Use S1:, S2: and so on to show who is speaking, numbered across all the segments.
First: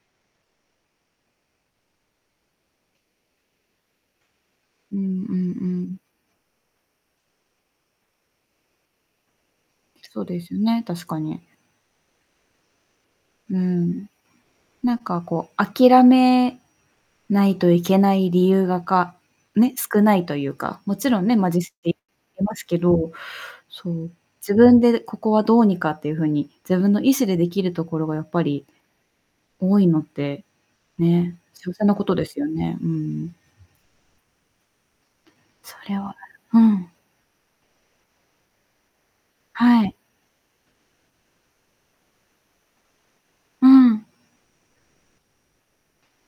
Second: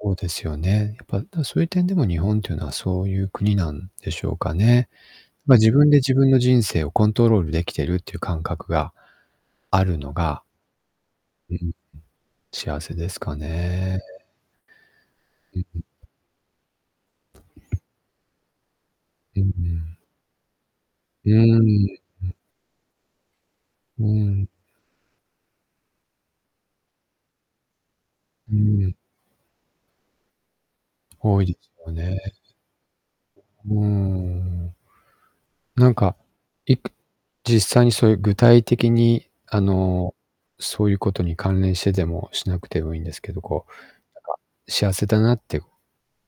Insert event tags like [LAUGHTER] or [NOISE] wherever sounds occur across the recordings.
S1: そうですよね。やっぱ、だ、そうゆう点でも、日本っていうのはそうゆう国なんでしょうかね。
S2: うんうん
S1: ま、
S2: う
S1: 自分で
S2: ん。
S1: 自分の人生をコントロールできてるっていう感覚があるの
S2: そで
S1: が
S2: すね、確かに。
S1: うん、ん。幸せですか
S2: う
S1: ね。
S2: ん。なんかこ
S1: うん
S2: う、
S1: うん。
S2: 諦めないといけない理由がか、
S1: うんう
S2: ね、
S1: ん。
S2: 少ないとゆうか、もちろん
S1: うー
S2: ね、まあ、実
S1: ん、
S2: 際
S1: ん。
S2: いますけど、そ
S1: う
S2: う、
S1: ん。
S2: 自分でここはどうにかっていう風に、自分の意志で出来るところが、やっぱ
S1: う
S2: り
S1: ん。
S2: 多いのって、ね、
S1: 多いです
S2: 幸せ
S1: よ
S2: なこと
S1: ね。
S2: ですよね、うん。
S1: うーん。
S2: そ
S1: なん
S2: れ
S1: か、
S2: は、う
S1: いっ
S2: ん。
S1: ぷ実際にそうゆう、具体的に、あ
S2: はい。
S1: の、そうゆうことに関連してでもしなくてもいいんですけど、こ
S2: う
S1: う、
S2: ん。
S1: なんか幸せだなって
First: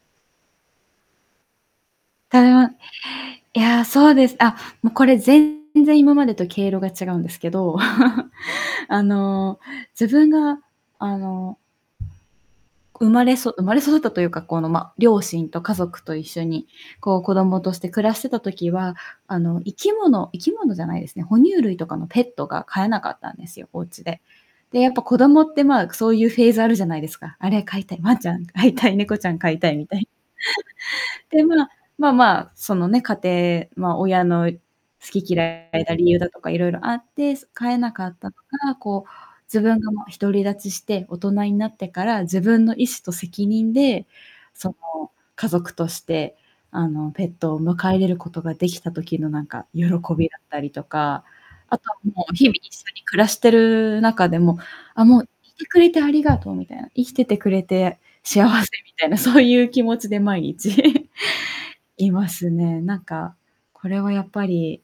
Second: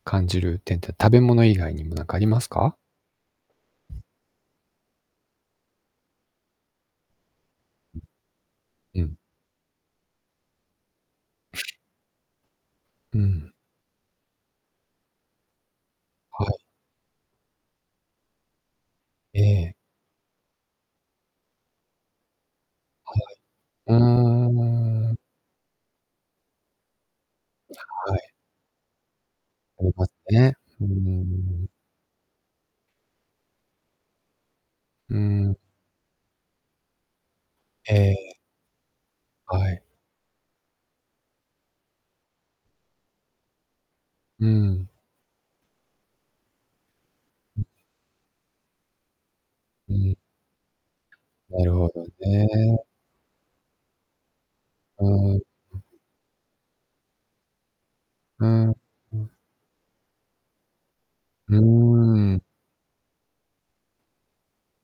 S1: 感じる点って、食べ物以外にもなんかありますか？
S2: [UNINTELLIGIBLE] いや、そうです。あ、も、これ全然今までと毛色が違うんですけど、[CHUCKLES]
S1: う
S2: あ
S1: ん。
S2: の、自分が、あの生
S1: う
S2: まれそ
S1: ん。
S2: 生まれ育ったというか、この、ま、両親と家族と一
S1: は
S2: 緒
S1: い。
S2: に、こう、子供として暮らしてた時は、あ
S1: え
S2: の、生
S1: え。
S2: き物生き物じゃないですね、哺乳類とかのペットが飼えなか
S1: は
S2: ったんですよ、おう
S1: いはい。
S2: ちで。で、やっぱ、
S1: うーん。
S2: 子供って、まあ、そうゆうフェーズあるじゃないですか。あれ飼いたい、ワ
S1: は
S2: ンち
S1: い。
S2: ゃん飼いたい、猫ちゃん飼いたい
S1: あ
S2: み
S1: り
S2: た
S1: ま
S2: い
S1: すね。うー
S2: [CHUCKLES] で、ま
S1: ん。
S2: あまあまあ、そのね、家庭ま、親の
S1: う
S2: 好き
S1: ん。
S2: 嫌いが理由だとかいろいろあって、す飼えなか
S1: え
S2: った
S1: え。
S2: とか、こう、自
S1: は
S2: 分
S1: い。
S2: がもう独り立ちして、大人になってから、自分の意思と責任で、
S1: う
S2: そ
S1: ん。
S2: の、家族として、あの、ペットを
S1: ん。
S2: 迎え入れることができた時の、なんか、喜
S1: うん。
S2: びだったりとか、
S1: なる
S2: あ
S1: ほ
S2: とは
S1: ど
S2: もう、日々一
S1: ね。
S2: 緒に暮らしてる中でも、あ、
S1: う
S2: もう、い
S1: ん。ん。
S2: てくれてありがとうみたいな、生きててくれて
S1: う
S2: 幸
S1: ん。
S2: せ、みたいな、
S1: ん。
S2: そうゆう気持ちで毎日 [CHUCKLES]
S1: う
S2: いま
S1: ーん。
S2: すね。なんか、これはやっぱり